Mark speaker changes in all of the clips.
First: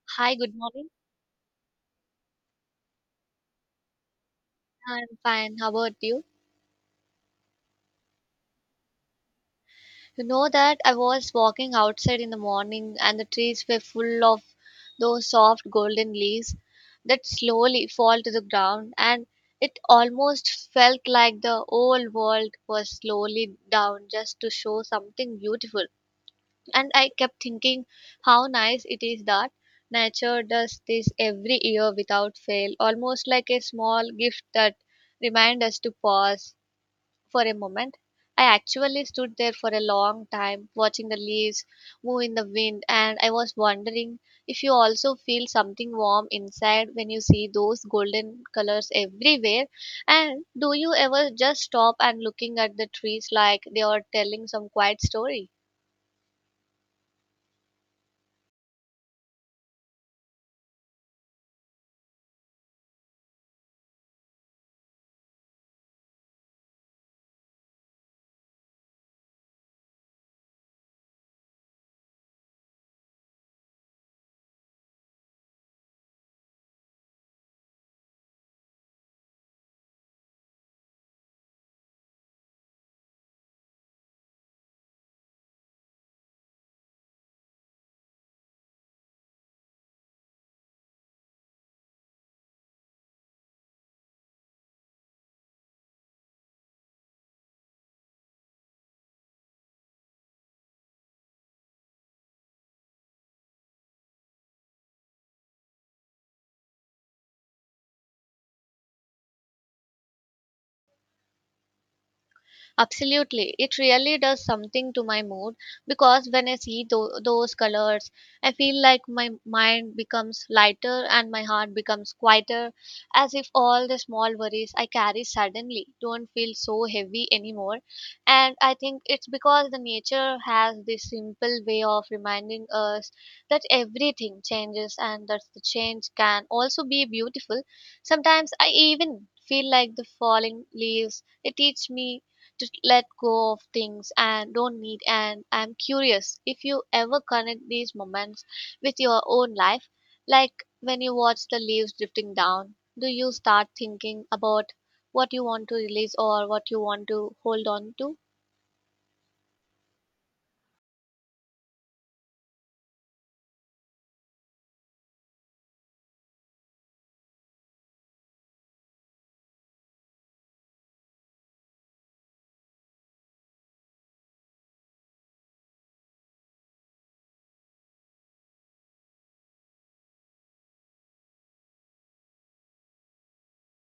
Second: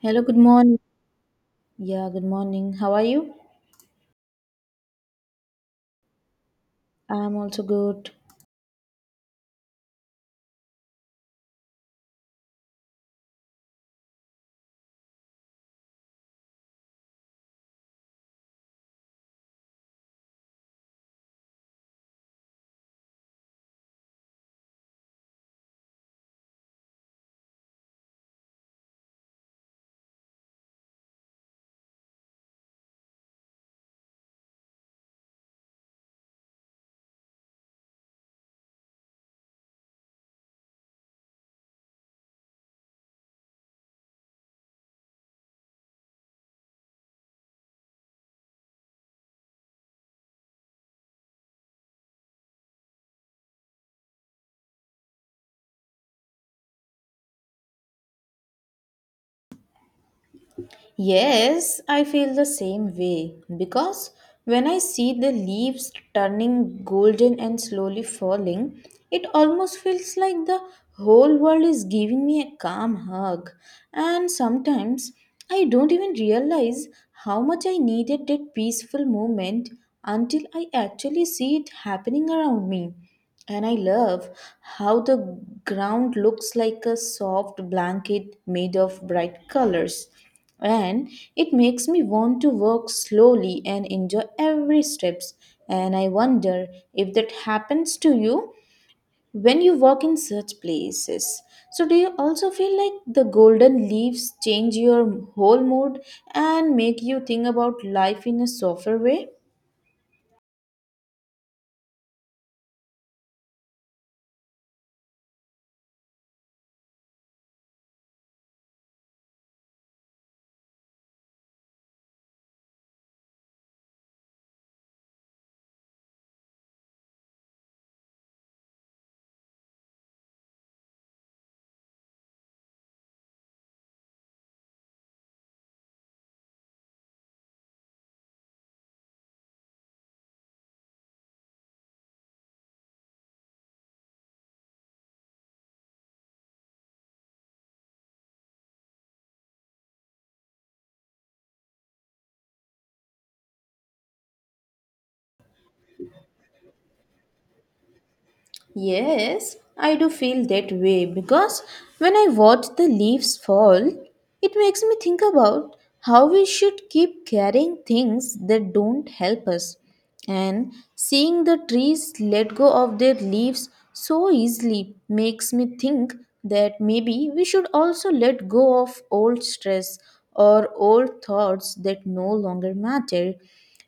Speaker 1: Hello,
Speaker 2: Hi,
Speaker 1: good
Speaker 2: good
Speaker 1: morning.
Speaker 2: morning.
Speaker 1: Yeah, good morning. How are you?
Speaker 2: I'm fine. How about you?
Speaker 1: I'm also good.
Speaker 2: You know that I was walking outside in the morning and the trees were full of those soft golden leaves that slowly fall to the ground and it almost felt like the whole world was slowly down just to show something beautiful. And I kept thinking how nice it is that nature does this every year without fail, almost like a small gift that reminds us to pause for a moment. I actually stood there for a long time, watching the leaves move in the wind, and I was wondering if you also feel something warm inside when you see those golden colors everywhere. And do you ever just stop and looking at the trees like they are telling some quiet story?
Speaker 1: Yes, I feel the same way because when I see the leaves turning golden and slowly falling, it almost feels like the whole world is giving me a calm hug. And sometimes I don't even realize how much I needed that peaceful moment until I actually see it happening around me. And I love how the ground looks like a soft blanket made of bright colors, and it makes me want to work slowly and enjoy every steps. And I wonder if that happens to you when you work in such places. So, do you also feel like the golden leaves change your whole mood and make you think about life in a softer way?
Speaker 2: Absolutely. It really does something to my mood because when I see those colors, I feel like my mind becomes lighter and my heart becomes quieter, as if all the small worries I carry suddenly don't feel so heavy anymore. And I think it's because the nature has this simple way of reminding us that everything changes and that the change can also be beautiful. Sometimes I even feel like the falling leaves they teach me to let go of things and don't need. And I'm curious if you ever connect these moments with your own life, like when you watch the leaves drifting down, do you start thinking about what you want to release or what you want to hold on to?
Speaker 1: Yes, I do feel that way because when I watch the leaves fall, it makes me think about how we should keep carrying things that don't help us. And seeing the trees let go of their leaves so easily makes me think that maybe we should also let go of old stress or old thoughts that no longer matter.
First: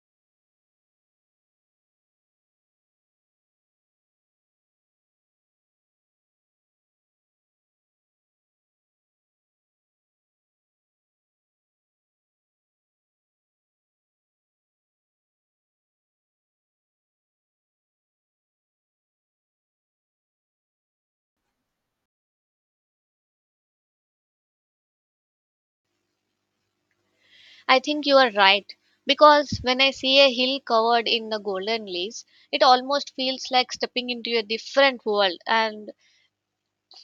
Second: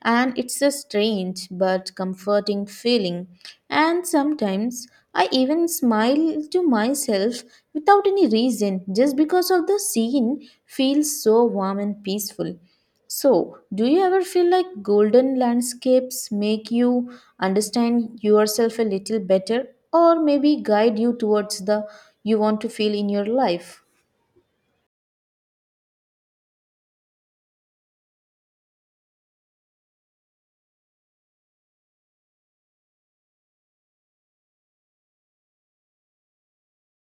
Speaker 1: And it's a strange but comforting feeling. And sometimes I even smile to myself without any reason just because of the scene feels so warm and peaceful. So, do you ever feel like golden landscapes make you understand yourself a little better, or maybe guide you towards the you want to feel in your life?
Speaker 2: I think you are right because when I see a hill covered in the golden leaves, it almost feels like stepping into a different world, and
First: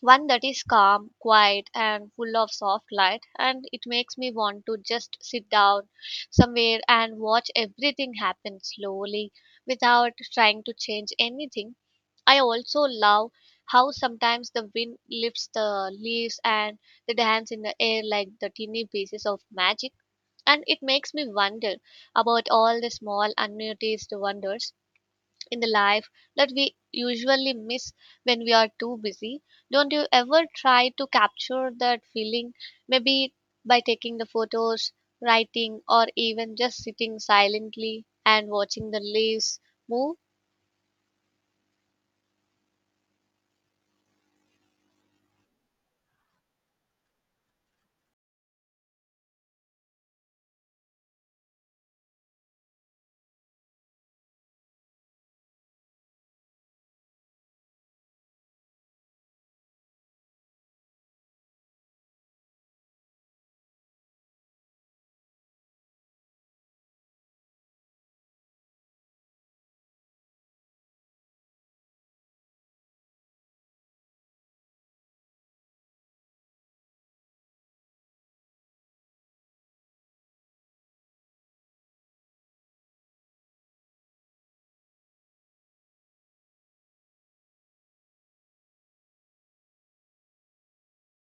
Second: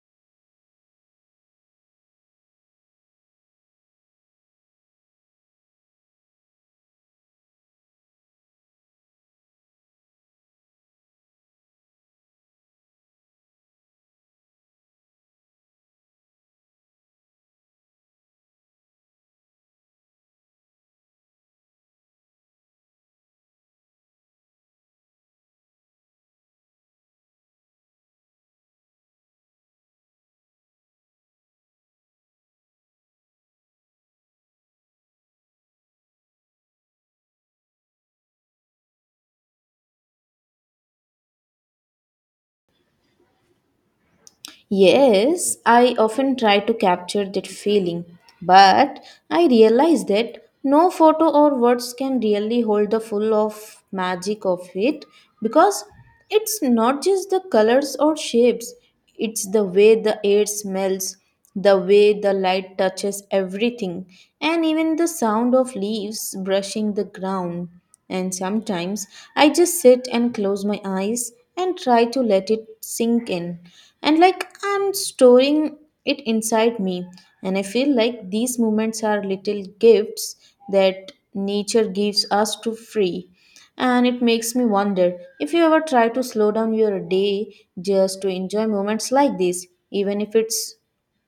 Speaker 2: one that is calm, quiet, and full of soft light, and it makes me want to just sit down somewhere and watch everything happen slowly without trying to change anything. I also love how sometimes the wind lifts the leaves and they dance in the air like the tiny pieces of magic, and it makes me wonder about all the small unnoticed wonders in the life that we usually miss when we are too busy. Don't you ever try to capture that feeling, maybe by taking the photos, writing, or even just sitting silently and watching the leaves move?
Speaker 1: Yes, I often try to capture that feeling, but I realize that no photo or words can really hold the full of magic of it, because it's not just the colors or shapes, it's the way the air smells, the way the light touches everything, and even the sound of leaves brushing the ground. And sometimes I just sit and close my eyes and try to let it sink in. And like I'm storing it inside me. And I feel like these moments are little gifts that nature gives us to free, and it makes me wonder if you ever try to slow down your day just to enjoy moments like this, even if it's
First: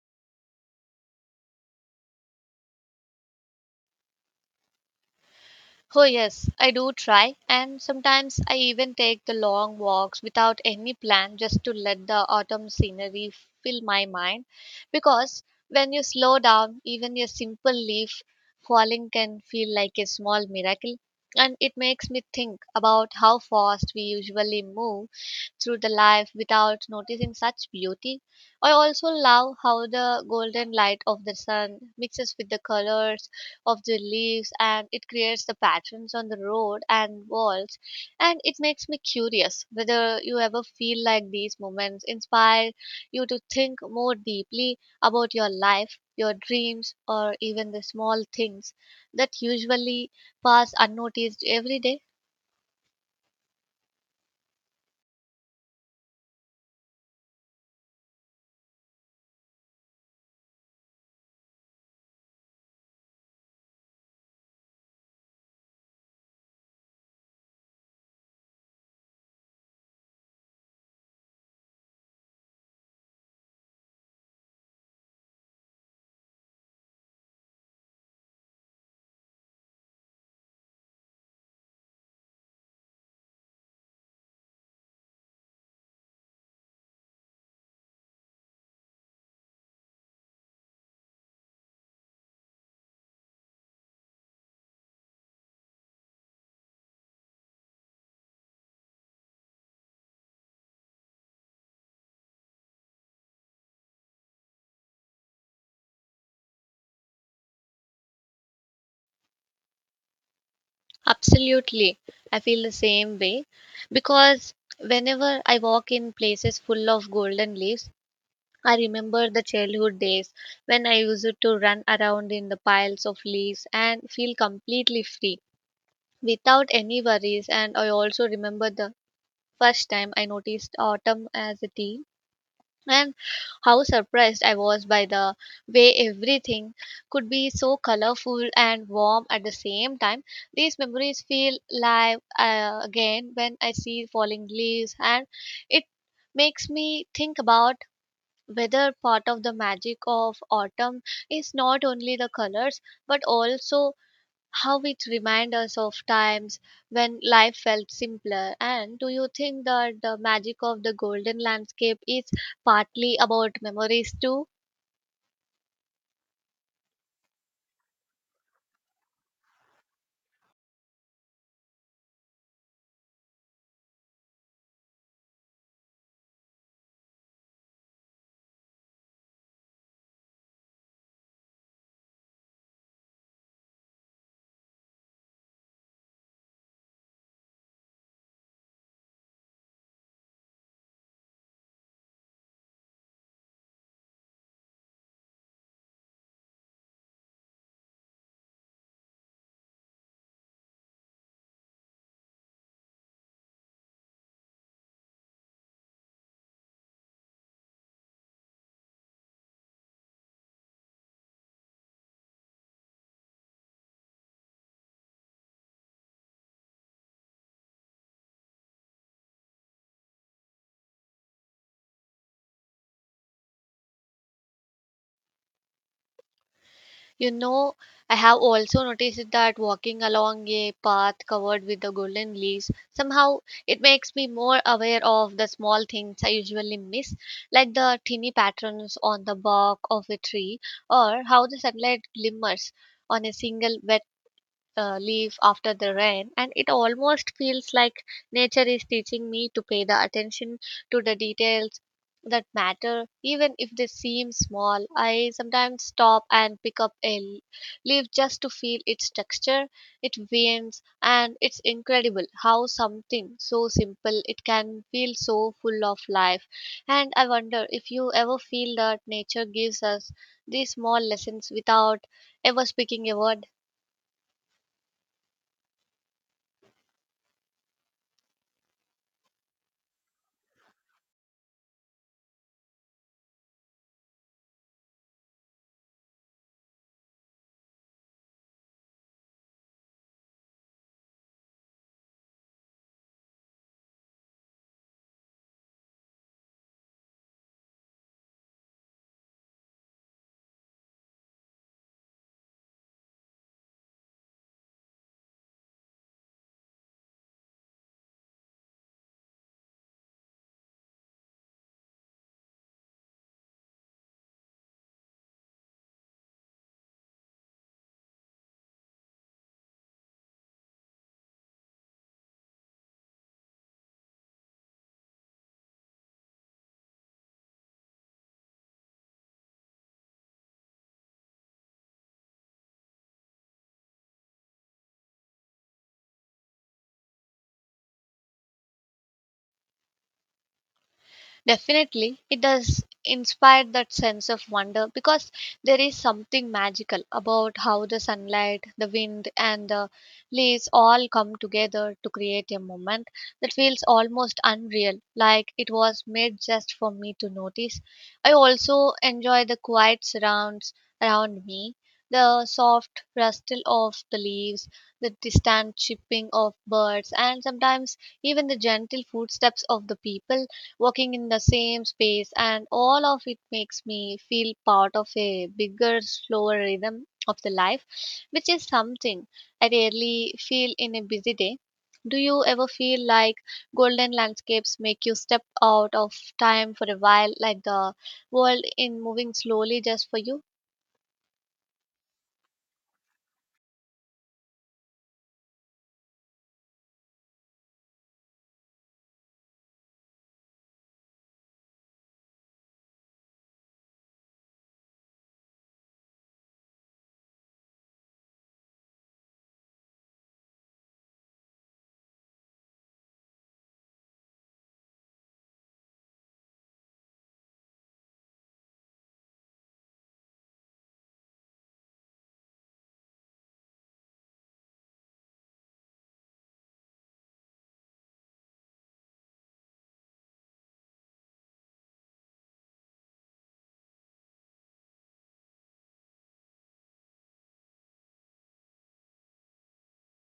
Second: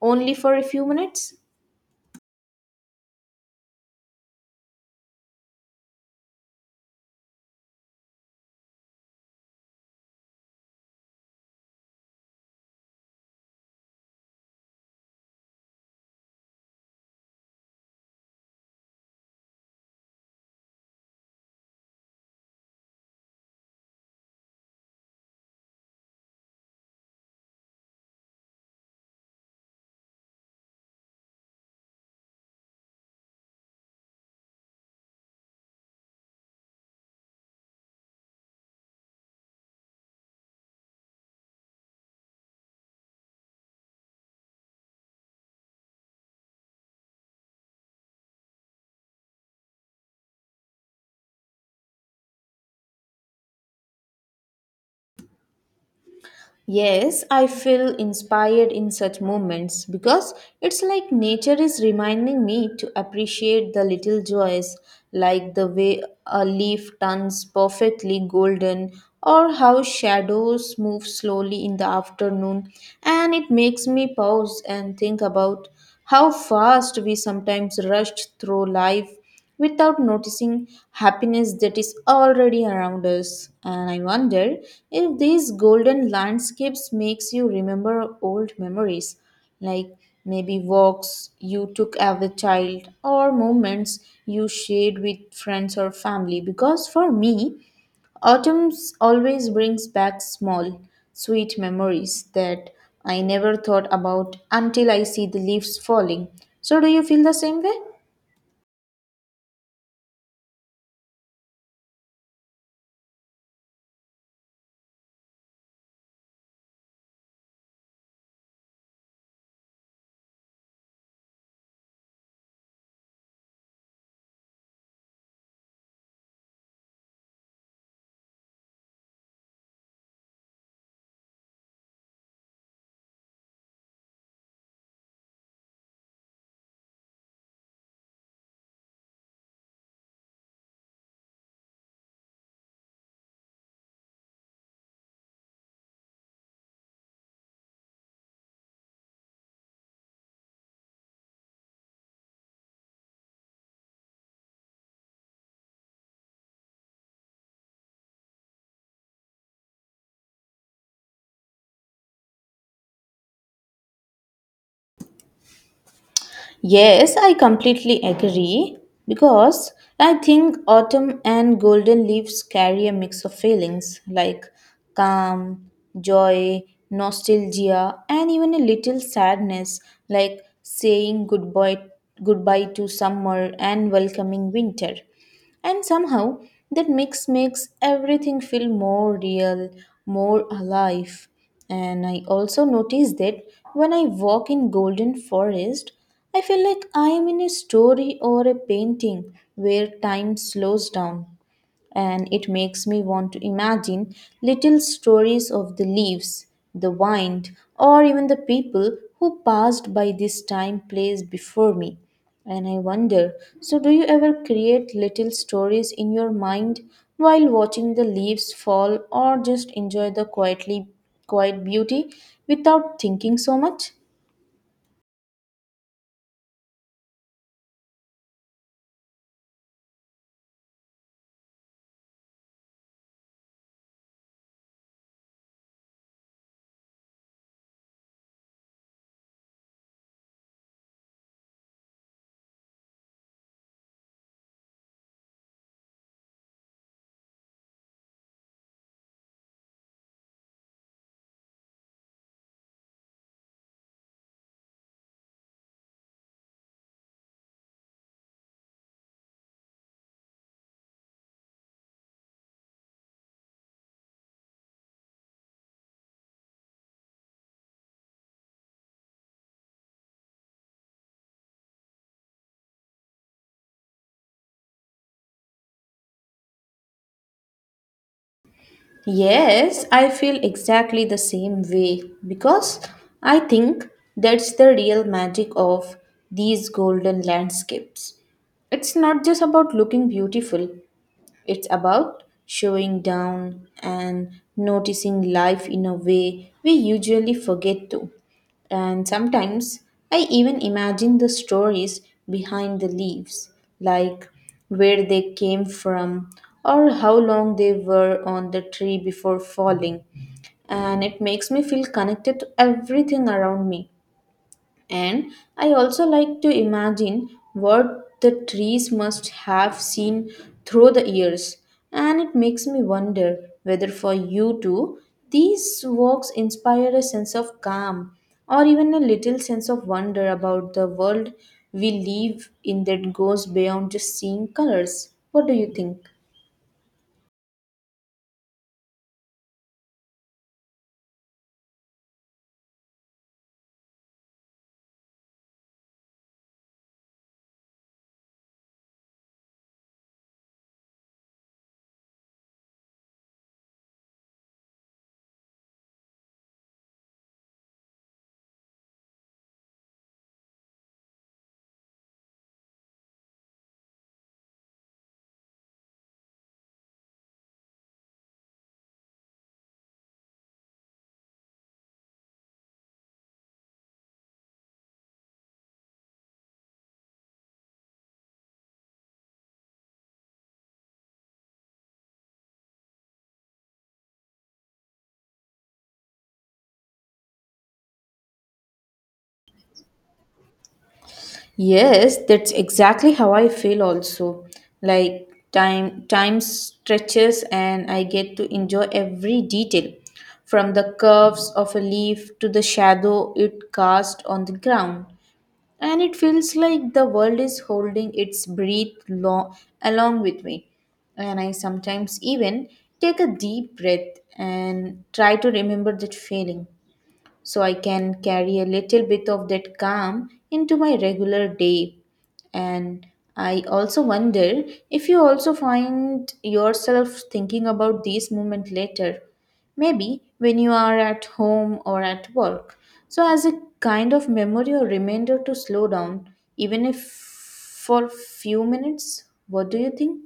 Speaker 1: only for a few minutes?
Speaker 2: Oh, yes, I do try, and sometimes I even take the long walks without any plan just to let the autumn scenery fill my mind. Because when you slow down, even a simple leaf falling can feel like a small miracle, and it makes me think about how fast we usually move through the life without noticing such beauty. I also love how the golden light of the sun mixes with the colors of the leaves and it creates the patterns on the road and walls. And it makes me curious whether you ever feel like these moments inspire you to think more deeply about your life, your dreams, or even the small things that usually pass unnoticed every day.
Speaker 1: Yes, I feel inspired in such moments because it's like nature is reminding me to appreciate the little joys, like the way a leaf turns perfectly golden or how shadows move slowly in the afternoon. And it makes me pause and think about how fast we sometimes rush through life without noticing happiness that is already around us. And I wonder if these golden landscapes makes you remember old memories, like maybe walks you took as a child or moments you shared with friends or family, because for me autumn always brings back small sweet memories that I never thought about until I see the leaves falling. So, do you feel the same way?
Speaker 2: Absolutely. I feel the same way because whenever I walk in places full of golden leaves, I remember the childhood days when I used to run around in the piles of leaves and feel completely free without any worries. And I also remember the first time I noticed autumn as a tea and how surprised I was by the way everything could be so colorful and warm at the same time. These memories feel live again when I see falling leaves, and it makes me think about whether part of the magic of autumn is not only the colors but also how it reminds us of times when life felt simpler. And do you think that the magic of the golden landscape is partly about memories too?
Speaker 1: Yes, I completely agree because I think autumn and golden leaves carry a mix of feelings like calm, joy, nostalgia, and even a little sadness, like saying goodbye to summer and welcoming winter. And somehow that mix makes everything feel more real, more alive. And I also notice that when I walk in Golden Forest, I feel like I am in a story or a painting where time slows down, and it makes me want to imagine little stories of the leaves, the wind, or even the people who passed by this time place before me. And I wonder, so, do you ever create little stories in your mind while watching the leaves fall, or just enjoy the quiet beauty without thinking so much?
Speaker 2: You know, I have also noticed that walking along a path covered with the golden leaves somehow it makes me more aware of the small things I usually miss, like the tiny patterns on the bark of a tree or how the sunlight glimmers on a single leaf after the rain, and it almost feels like nature is teaching me to pay the attention to the details that matter even if they seem small. I sometimes stop and pick up a leaf just to feel its texture, its veins, and it's incredible how something so simple it can feel so full of life. And I wonder if you ever feel that nature gives us these small lessons without ever speaking a word.
Speaker 1: Yes, I feel exactly the same way because I think that's the real magic of these golden landscapes. It's not just about looking beautiful, it's about showing down and noticing life in a way we usually forget to. And sometimes I even imagine the stories behind the leaves, like where they came from or how long they were on the tree before falling. And it makes me feel connected to everything around me. And I also like to imagine what the trees must have seen through the years. And it makes me wonder whether for you too, these walks inspire a sense of calm or even a little sense of wonder about the world we live in that goes beyond just seeing colors. What do you think?
Speaker 2: Definitely, it does inspire that sense of wonder because there is something magical about how the sunlight, the wind, and the leaves all come together to create a moment that feels almost unreal, like it was made just for me to notice. I also enjoy the quiet surrounds around me, the soft rustle of the leaves, the distant chirping of birds, and sometimes even the gentle footsteps of the people working in the same space, and all of it makes me feel part of a bigger, slower rhythm of the life, which is something I rarely feel in a busy day. Do you ever feel like golden landscapes make you step out of time for a while, like the world in moving slowly just for you?
Speaker 1: Yes, that's exactly how I feel also. Like time stretches and I get to enjoy every detail from the curves of a leaf to the shadow it casts on the ground. And it feels like the world is holding its breath long, along with me. And I sometimes even take a deep breath and try to remember that feeling so I can carry a little bit of that calm into my regular day. And I also wonder if you also find yourself thinking about these moments later, maybe when you are at home or at work. So, as a kind of memory or reminder to slow down, even if for few minutes, what do you think?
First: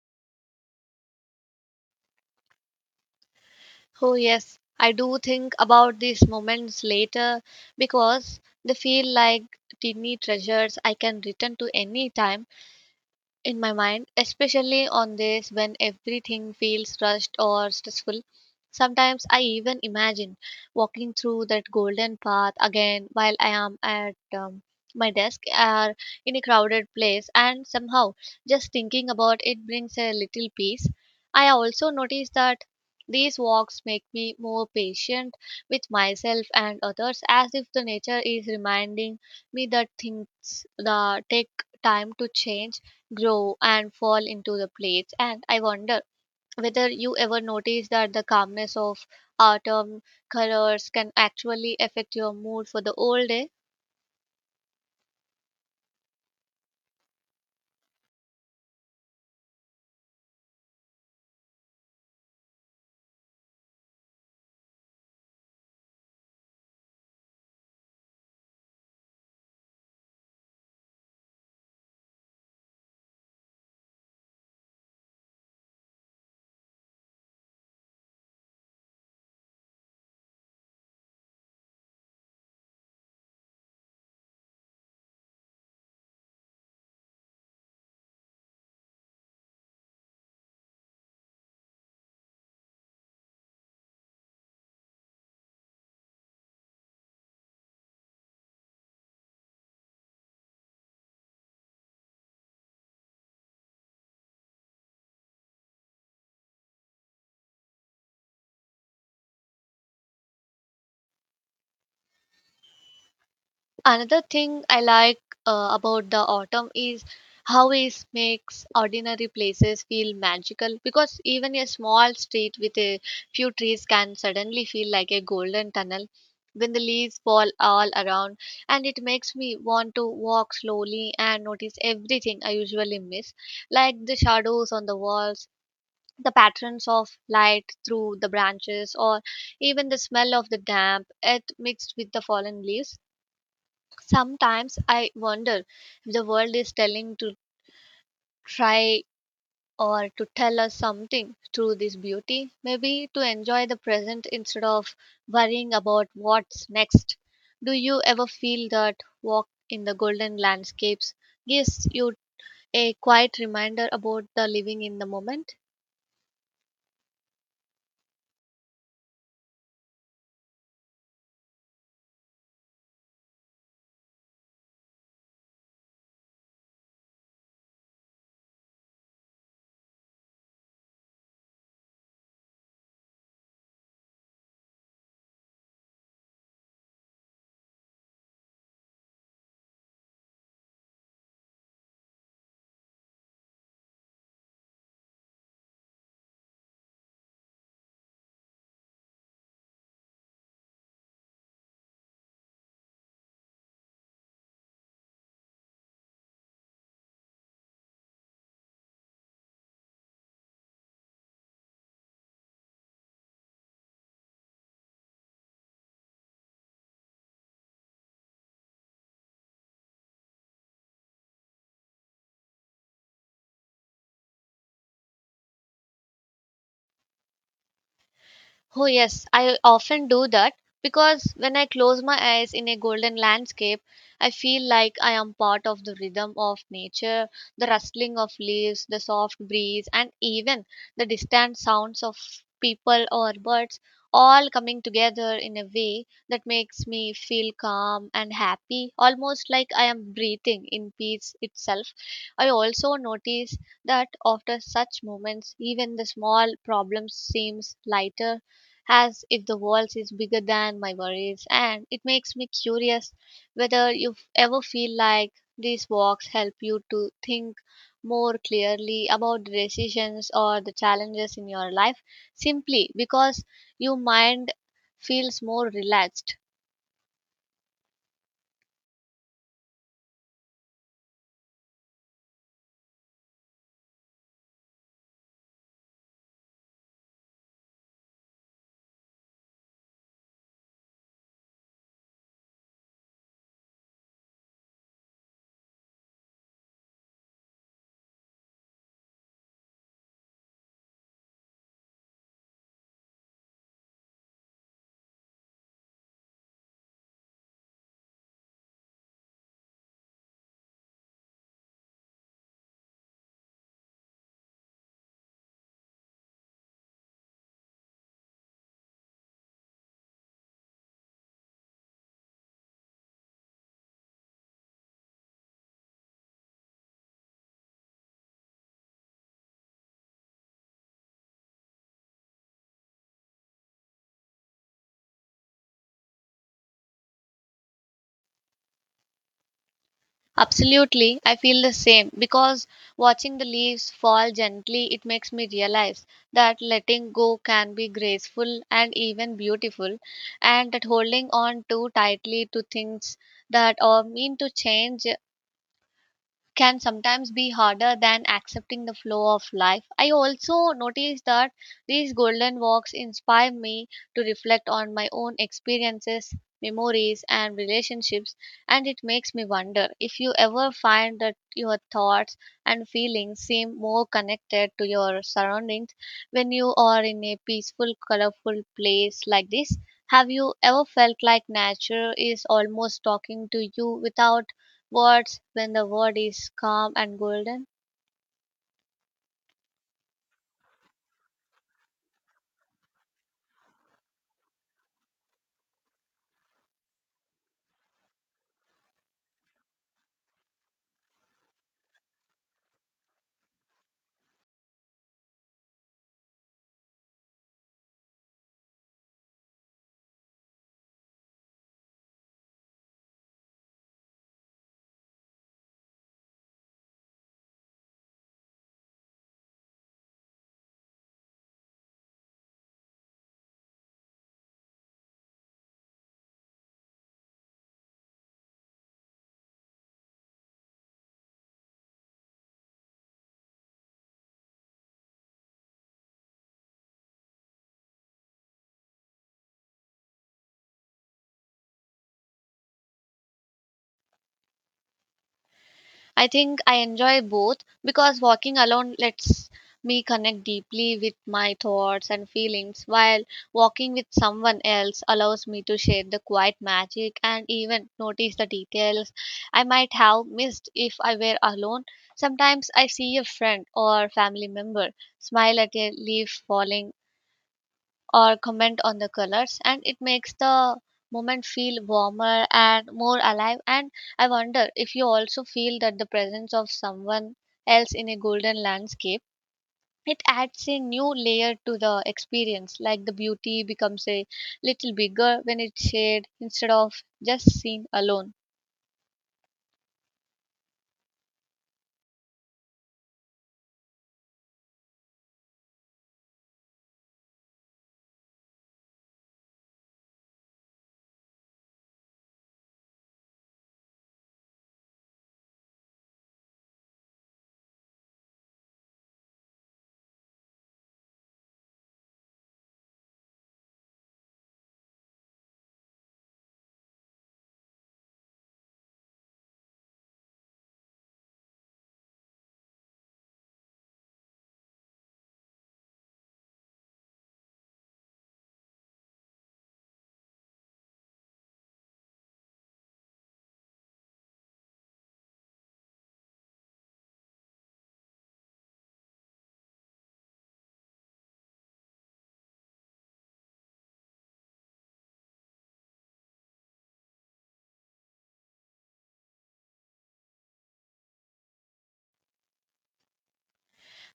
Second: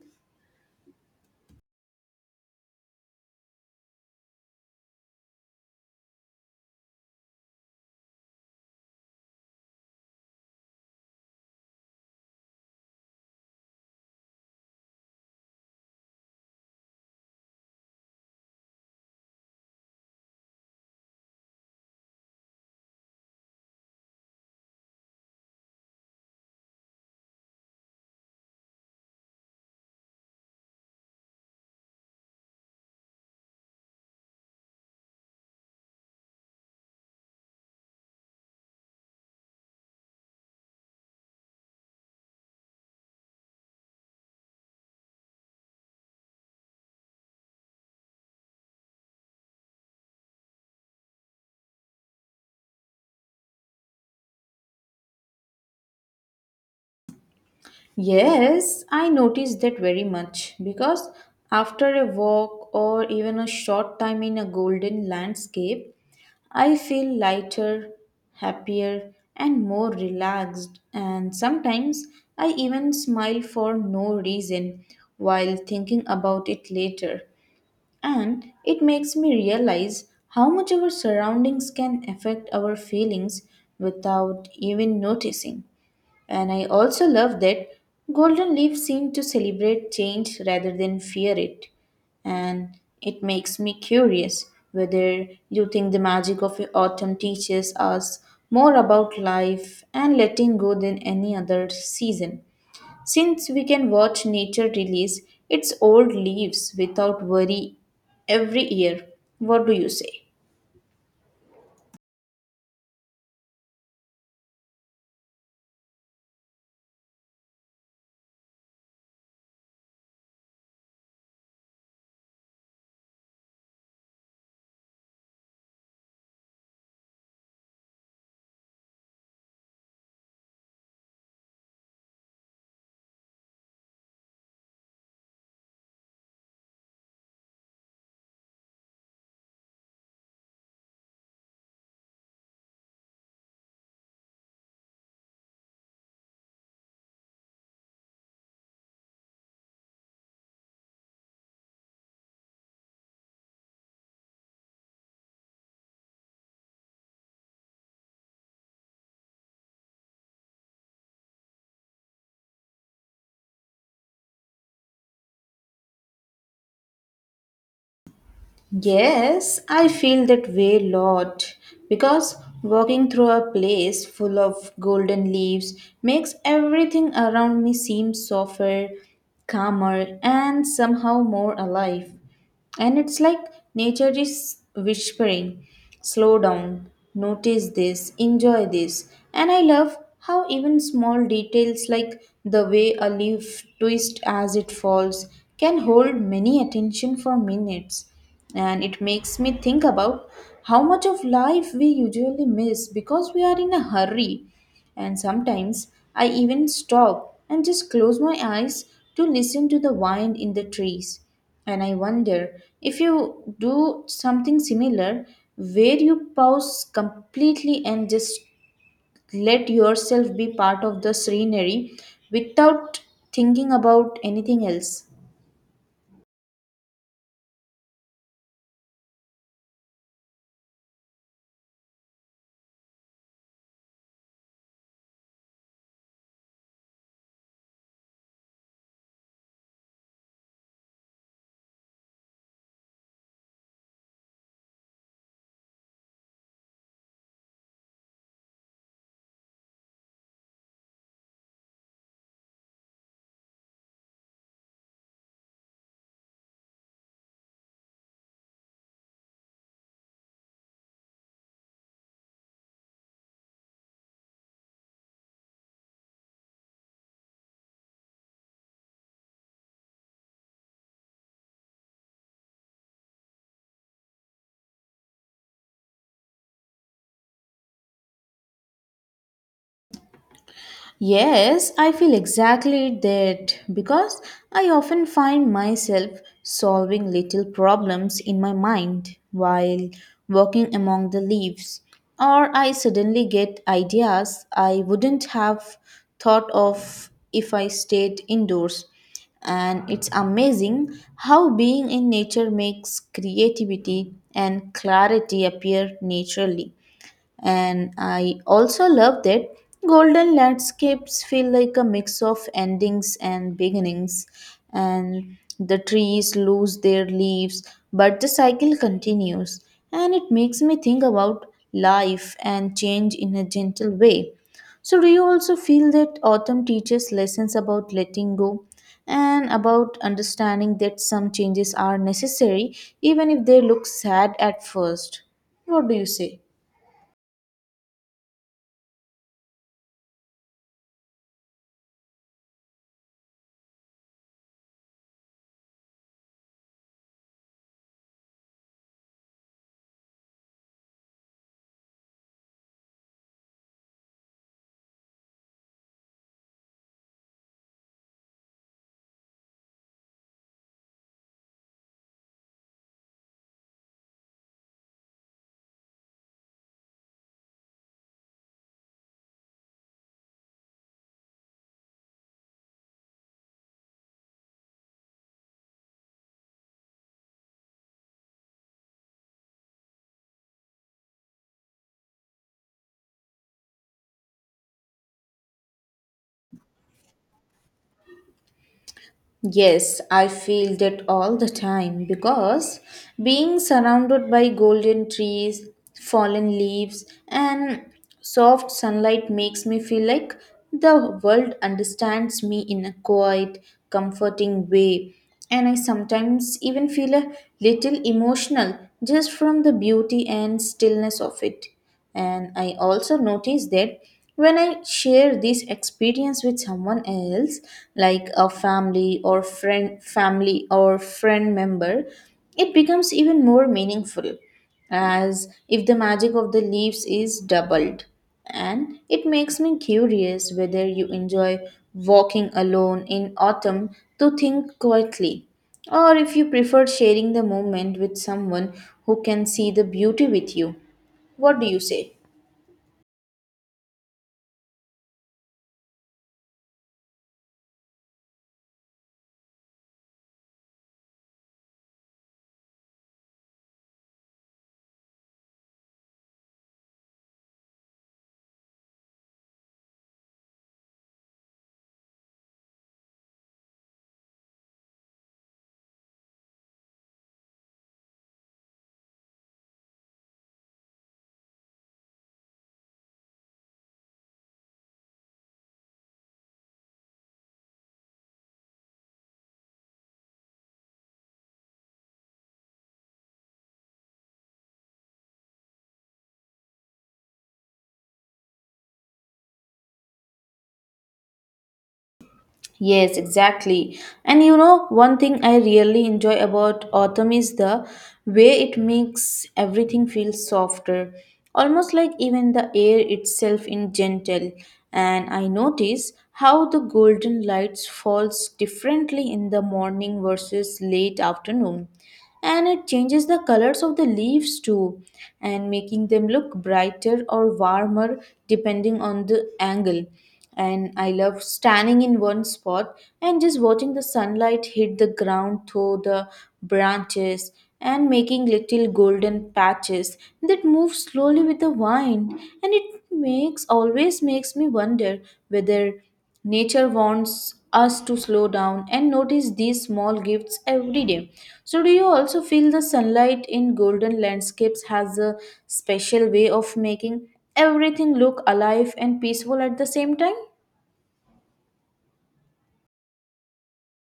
Speaker 2: Oh, yes, I do think about these moments later because they feel like tiny treasures I can return to any time in my mind, especially on days when everything feels rushed or stressful. Sometimes I even imagine walking through that golden path again while I am at my desk or in a crowded place, and somehow just thinking about it brings a little peace. I also notice that these walks make me more patient with myself and others, as if the nature is reminding me that things that take time to change grow and fall into the plates. And I wonder whether you ever notice that the calmness of autumn colors can actually affect your mood for the whole day.
Speaker 1: Yes, I noticed that very much because after a walk or even a short time in a golden landscape, I feel lighter, happier, and more relaxed. And sometimes I even smile for no reason while thinking about it later. And it makes me realize how much our surroundings can affect our feelings without even noticing. And I also love that golden leaf seemed to celebrate change rather than fear it. And it makes me curious whether you think the magic of autumn teaches us more about life and letting go than any other season. Since we can watch nature release its old leaves without worry every year, what do you say?
Speaker 2: Another thing I like about the autumn is how it makes ordinary places feel magical because even a small street with a few trees can suddenly feel like a golden tunnel when the leaves fall all around, and it makes me want to walk slowly and notice everything I usually miss, like the shadows on the walls, the patterns of light through the branches, or even the smell of the damp earth mixed with the fallen leaves. Sometimes I wonder if the world is telling to try or to tell us something through this beauty, maybe to enjoy the present instead of worrying about what's next. Do you ever feel that walk in the golden landscapes gives you a quiet reminder about the living in the moment?
Speaker 1: Yes, I feel that way a lot because walking through a place full of golden leaves makes everything around me seem softer, calmer, and somehow more alive. And it's like nature is whispering, slow down, notice this, enjoy this. And I love how even small details like the way a leaf twists as it falls can hold many attention for minutes. And it makes me think about how much of life we usually miss because we are in a hurry. And sometimes I even stop and just close my eyes to listen to the wind in the trees. And I wonder if you do something similar, where you pause completely and just let yourself be part of the scenery without thinking about anything else.
Speaker 2: Oh, yes, I often do that because when I close my eyes in a golden landscape, I feel like I am part of the rhythm of nature, the rustling of leaves, the soft breeze, and even the distant sounds of people or birds all coming together in a way that makes me feel calm and happy, almost like I am breathing in peace itself. I also notice that after such moments, even the small problems seems lighter, as if the walls is bigger than my worries, and it makes me curious whether you ever feel like these walks help you to think more clearly about the decisions or the challenges in your life simply because your mind feels more relaxed.
Speaker 1: Yes, I feel exactly that because I often find myself solving little problems in my mind while walking among the leaves, or I suddenly get ideas I wouldn't have thought of if I stayed indoors. And it's amazing how being in nature makes creativity and clarity appear naturally. And I also love that golden landscapes feel like a mix of endings and beginnings, and the trees lose their leaves, but the cycle continues, and it makes me think about life and change in a gentle way. So, do you also feel that autumn teaches lessons about letting go and about understanding that some changes are necessary, even if they look sad at first? What do you say?
Speaker 2: Absolutely, I feel the same because watching the leaves fall gently, it makes me realize that letting go can be graceful and even beautiful, and that holding on too tightly to things that are mean to change can sometimes be harder than accepting the flow of life. I also noticed that these golden walks inspire me to reflect on my own experiences, memories, and relationships, and it makes me wonder if you ever find that your thoughts and feelings seem more connected to your surroundings when you are in a peaceful, colorful place like this. Have you ever felt like nature is almost talking to you without words when the word is calm and golden?
Speaker 1: Yes, I feel that all the time because being surrounded by golden trees, fallen leaves, and soft sunlight makes me feel like the world understands me in a quiet, comforting way. And I sometimes even feel a little emotional just from the beauty and stillness of it. And I also notice that when I share this experience with someone else, like a family or friend member, it becomes even more meaningful, as if the magic of the leaves is doubled. And it makes me curious whether you enjoy walking alone in autumn to think quietly, or if you prefer sharing the moment with someone who can see the beauty with you. What do you say?
Speaker 2: I think I enjoy both because walking alone lets me connect deeply with my thoughts and feelings, while walking with someone else allows me to share the quiet magic and even notice the details I might have missed if I were alone. Sometimes I see a friend or family member smile at a leaf falling or comment on the colors and it makes the moment feel warmer and more alive. And I wonder if you also feel that the presence of someone else in a golden landscape, it adds a new layer to the experience, like the beauty becomes a little bigger when it's shared instead of just seen alone.
Speaker 1: Yes, exactly. And you know, one thing I really enjoy about autumn is the way it makes everything feel softer, almost like even the air itself in gentle. And I notice how the golden lights falls differently in the morning versus late afternoon, and it changes the colors of the leaves too, and making them look brighter or warmer depending on the angle. And I love standing in one spot and just watching the sunlight hit the ground through the branches and making little golden patches that move slowly with the wind. And it makes always makes me wonder whether nature wants us to slow down and notice these small gifts every day. So, do you also feel the sunlight in golden landscapes has a special way of making everything look alive and peaceful at the same time?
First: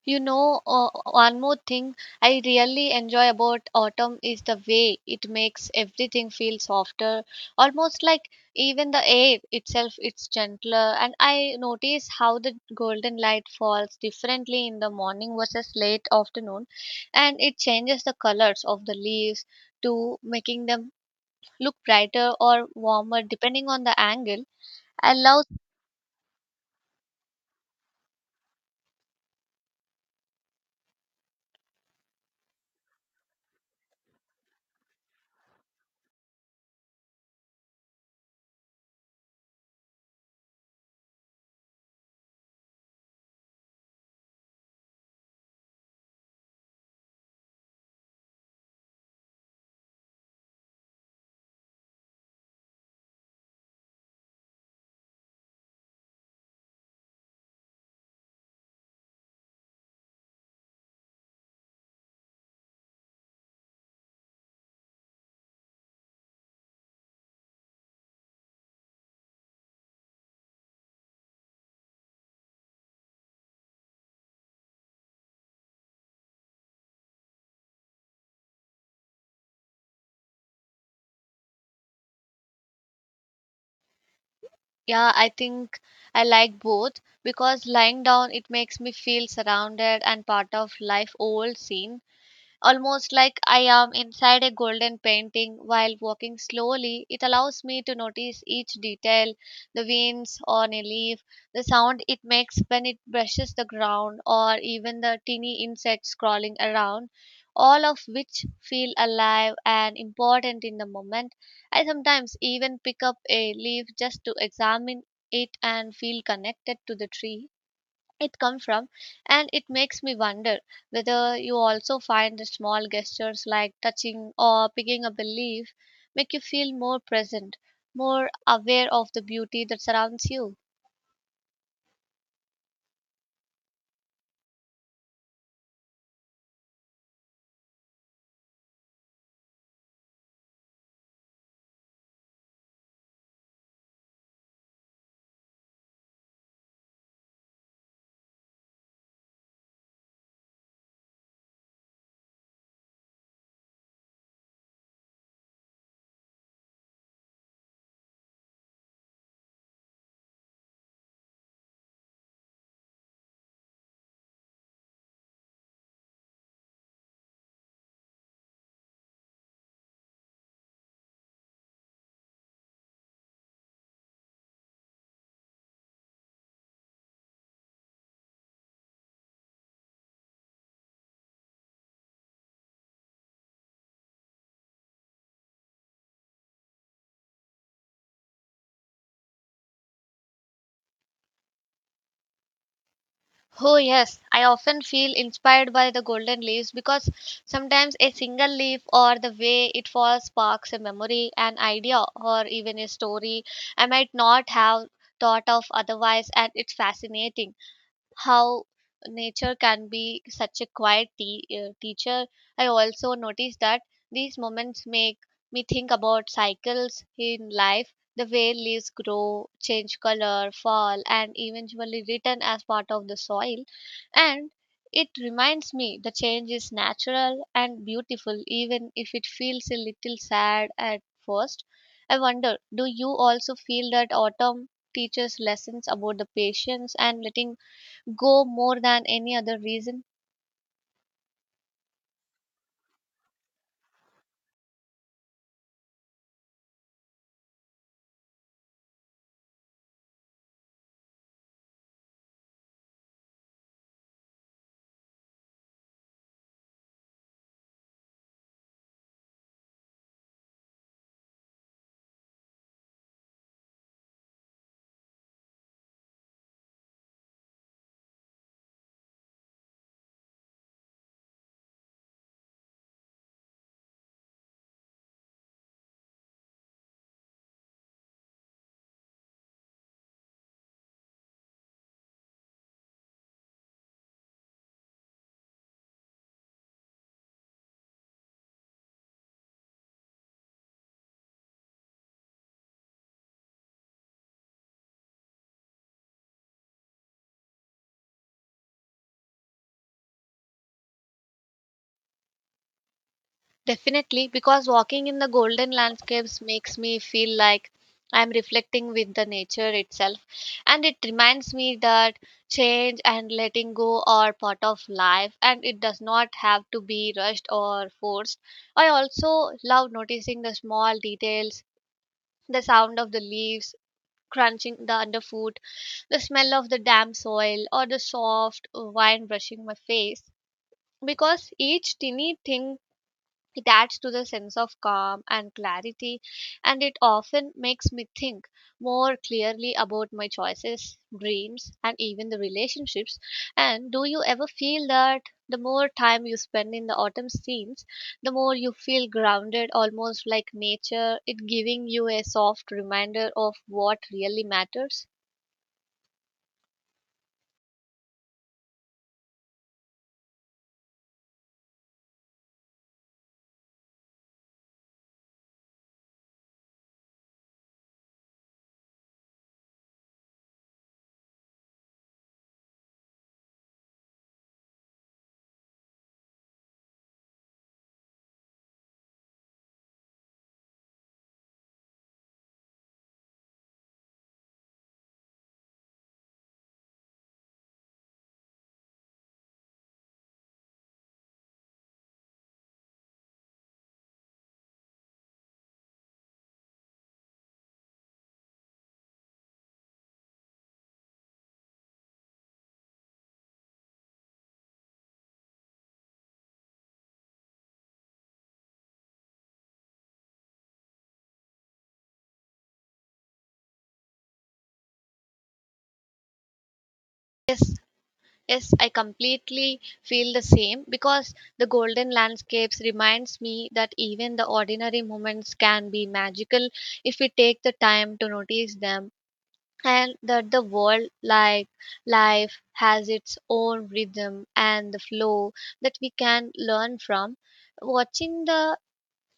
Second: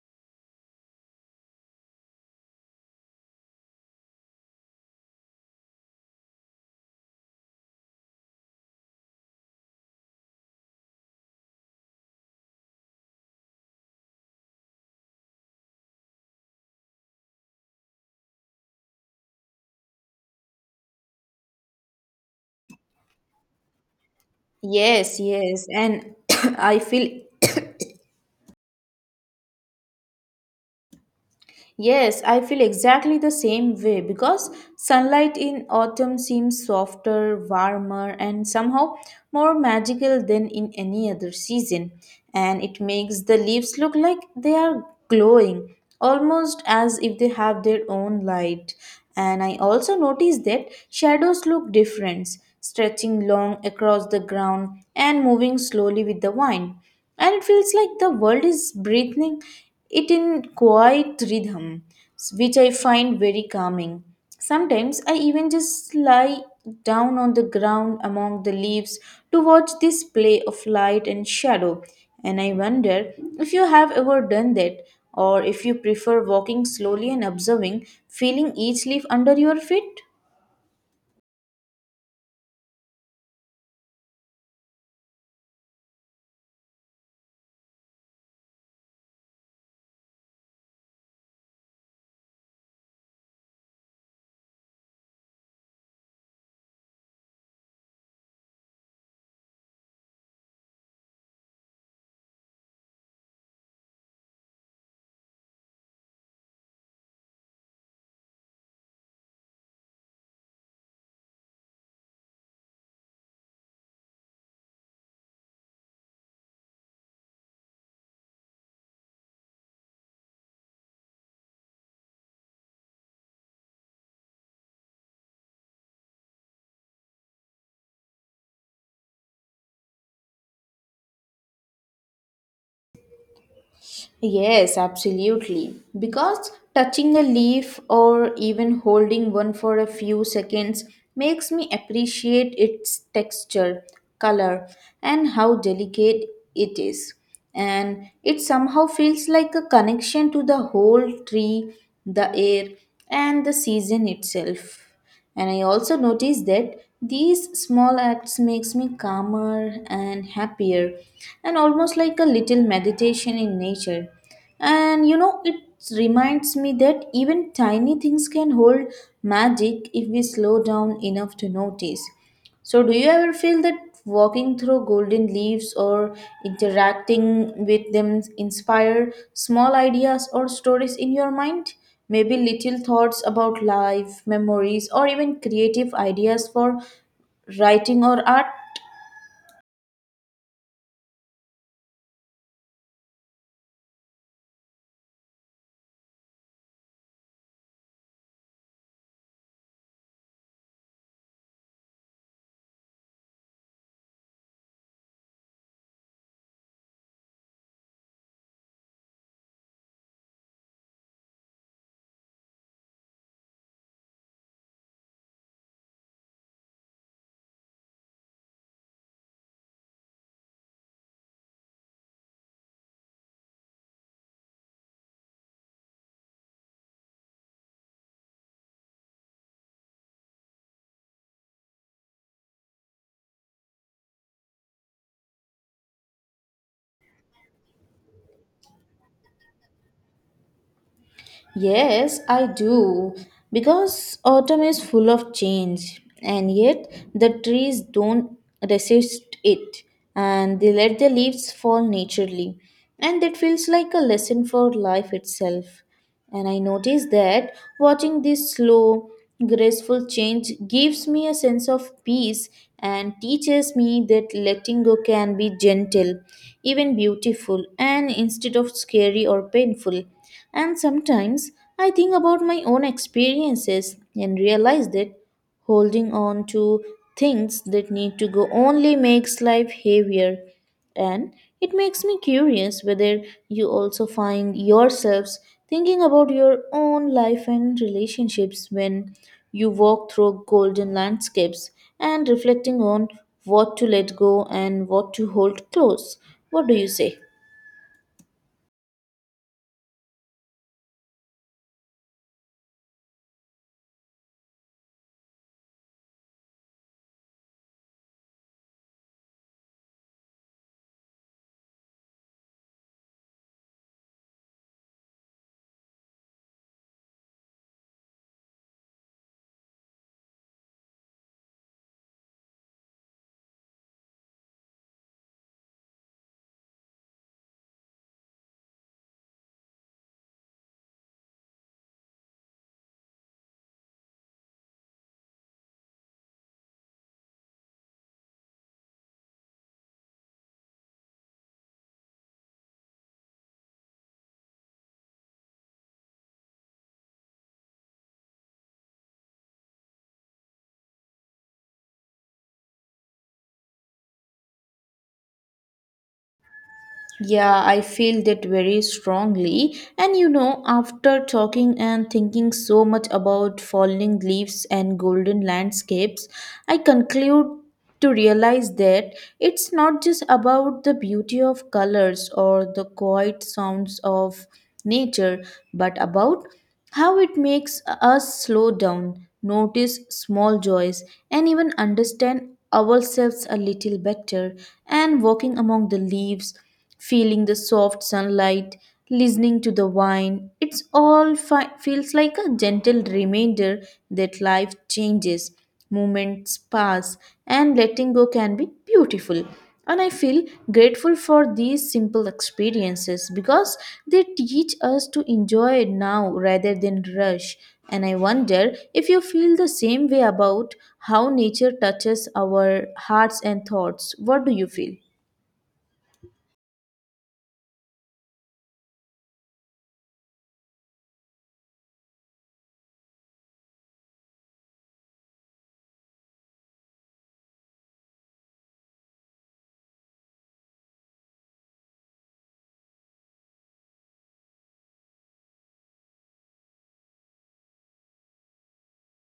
Speaker 2: You know, one more thing I really enjoy about autumn is the way it makes everything feel softer, almost like even the air itself it's gentler. And I notice how the golden light falls differently in the morning versus late afternoon, and it changes the colors of the leaves to making them look brighter or warmer depending on the angle. I
Speaker 1: Yes,
Speaker 2: love.
Speaker 1: yes, and I feel. Yes, I feel exactly the same way because sunlight in autumn seems softer, warmer, and somehow more magical than in any other season. And it makes the leaves look like they are glowing, almost as if they have their own light. And I also noticed that shadows look different, stretching long across the ground and moving slowly with the wind, and it feels like the world is breathing it in quiet rhythm, which I find very calming. Sometimes I even just lie down on the ground among the leaves to watch this play of light and shadow. And I wonder if you have ever done that, or if you prefer walking slowly and observing feeling each leaf under your feet.
Speaker 2: Yeah, I think I like both because lying down it makes me feel surrounded and part of life old scene, almost like I am inside a golden painting. While walking slowly, it allows me to notice each detail, the veins on a leaf, the sound it makes when it brushes the ground, or even the teeny insects crawling around. All of which feel alive and important in the moment. I sometimes even pick up a leaf just to examine it and feel connected to the tree it come from, and it makes me wonder whether you also find the small gestures like touching or picking up a leaf make you feel more present, more aware of the beauty that surrounds you.
Speaker 1: Yes, absolutely. Because touching a leaf or even holding one for a few seconds makes me appreciate its texture, color, and how delicate it is. And it somehow feels like a connection to the whole tree, the air, and the season itself. And I also notice that these small acts makes me calmer and happier, and almost like a little meditation in nature. And you know, it reminds me that even tiny things can hold magic if we slow down enough to notice. So, do you ever feel that walking through golden leaves or interacting with them inspire small ideas or stories in your mind? Maybe little thoughts about life, memories, or even creative ideas for writing or art?
Speaker 2: Oh yes, I often feel inspired by the golden leaves because sometimes a single leaf or the way it falls sparks a memory, an idea, or even a story I might not have thought of otherwise. And it's fascinating how nature can be such a quiet teacher. I also noticed that these moments make me think about cycles in life, the way leaves grow, change color, fall, and eventually return as part of the soil. And it reminds me the change is natural and beautiful, even if it feels a little sad at first. I wonder, do you also feel that autumn teaches lessons about the patience and letting go more than any other reason?
Speaker 1: Yes, I do. Because autumn is full of change, and yet the trees don't resist it, and they let their leaves fall naturally. And that feels like a lesson for life itself. And I notice that watching this slow, graceful change gives me a sense of peace and teaches me that letting go can be gentle, even beautiful, and instead of scary or painful. And sometimes I think about my own experiences and realize that holding on to things that need to go only makes life heavier. And it makes me curious whether you also find yourselves thinking about your own life and relationships when you walk through golden landscapes and reflecting on what to let go and what to hold close. What do you say?
Speaker 2: Definitely, because walking in the golden landscapes makes me feel like I'm reflecting with the nature itself. And it reminds me that change and letting go are part of life and it does not have to be rushed or forced. I also love noticing the small details, the sound of the leaves crunching the underfoot, the smell of the damp soil, or the soft wind brushing my face, because each tiny thing, it adds to the sense of calm and clarity, and it often makes me think more clearly about my choices, dreams, and even the relationships. And do you ever feel that the more time you spend in the autumn scenes, the more you feel grounded, almost like nature, it giving you a soft reminder of what really matters?
Speaker 1: Yeah, I feel that very strongly. And you know, after talking and thinking so much about falling leaves and golden landscapes, I conclude to realize that it's not just about the beauty of colors or the quiet sounds of nature, but about how it makes us slow down, notice small joys, and even understand ourselves a little better. And walking among the leaves, feeling the soft sunlight, listening to the wine. It's all feels like a gentle reminder that life changes, moments pass, and letting go can be beautiful. And I feel grateful for these simple experiences because they teach us to enjoy now rather than rush. And I wonder if you feel the same way about how nature touches our hearts and thoughts. What do you feel?
Speaker 2: Yes, Yes, I completely feel the same because the golden landscapes reminds me that even the ordinary moments can be magical if we take the time to notice them, and that the world, like life, has its own rhythm and the flow that we can learn from. Watching the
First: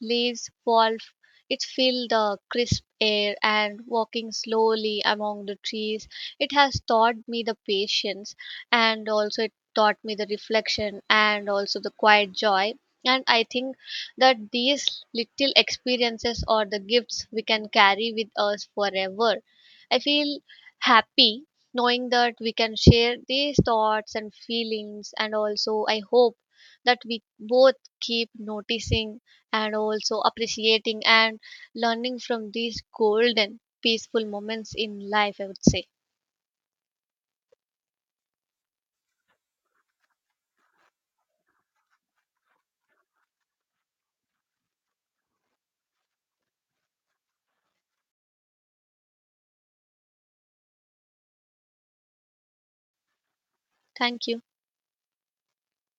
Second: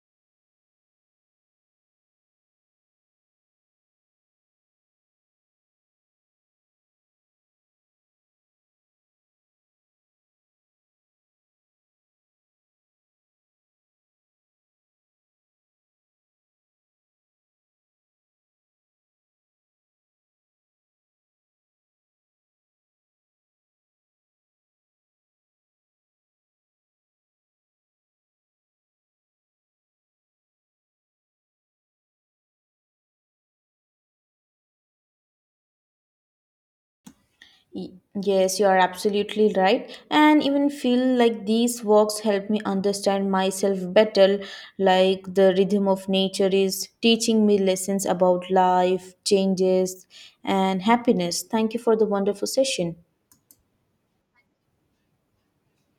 Speaker 2: leaves fall f- it fill the crisp air and walking slowly among the trees, it has taught me the patience, and also it taught me the reflection and also the quiet joy. And I think that these little experiences or the gifts we can carry with us forever. I feel happy knowing that we can share these thoughts and feelings, and also I hope that we both keep noticing and also appreciating and learning from these golden, peaceful moments in life, I would say.
Speaker 1: Y- Yes, you are absolutely right. And even feel like these walks help me understand myself better, like the rhythm of nature is teaching me lessons about life, changes, and happiness. Thank you for the wonderful session.
Speaker 2: Thank you.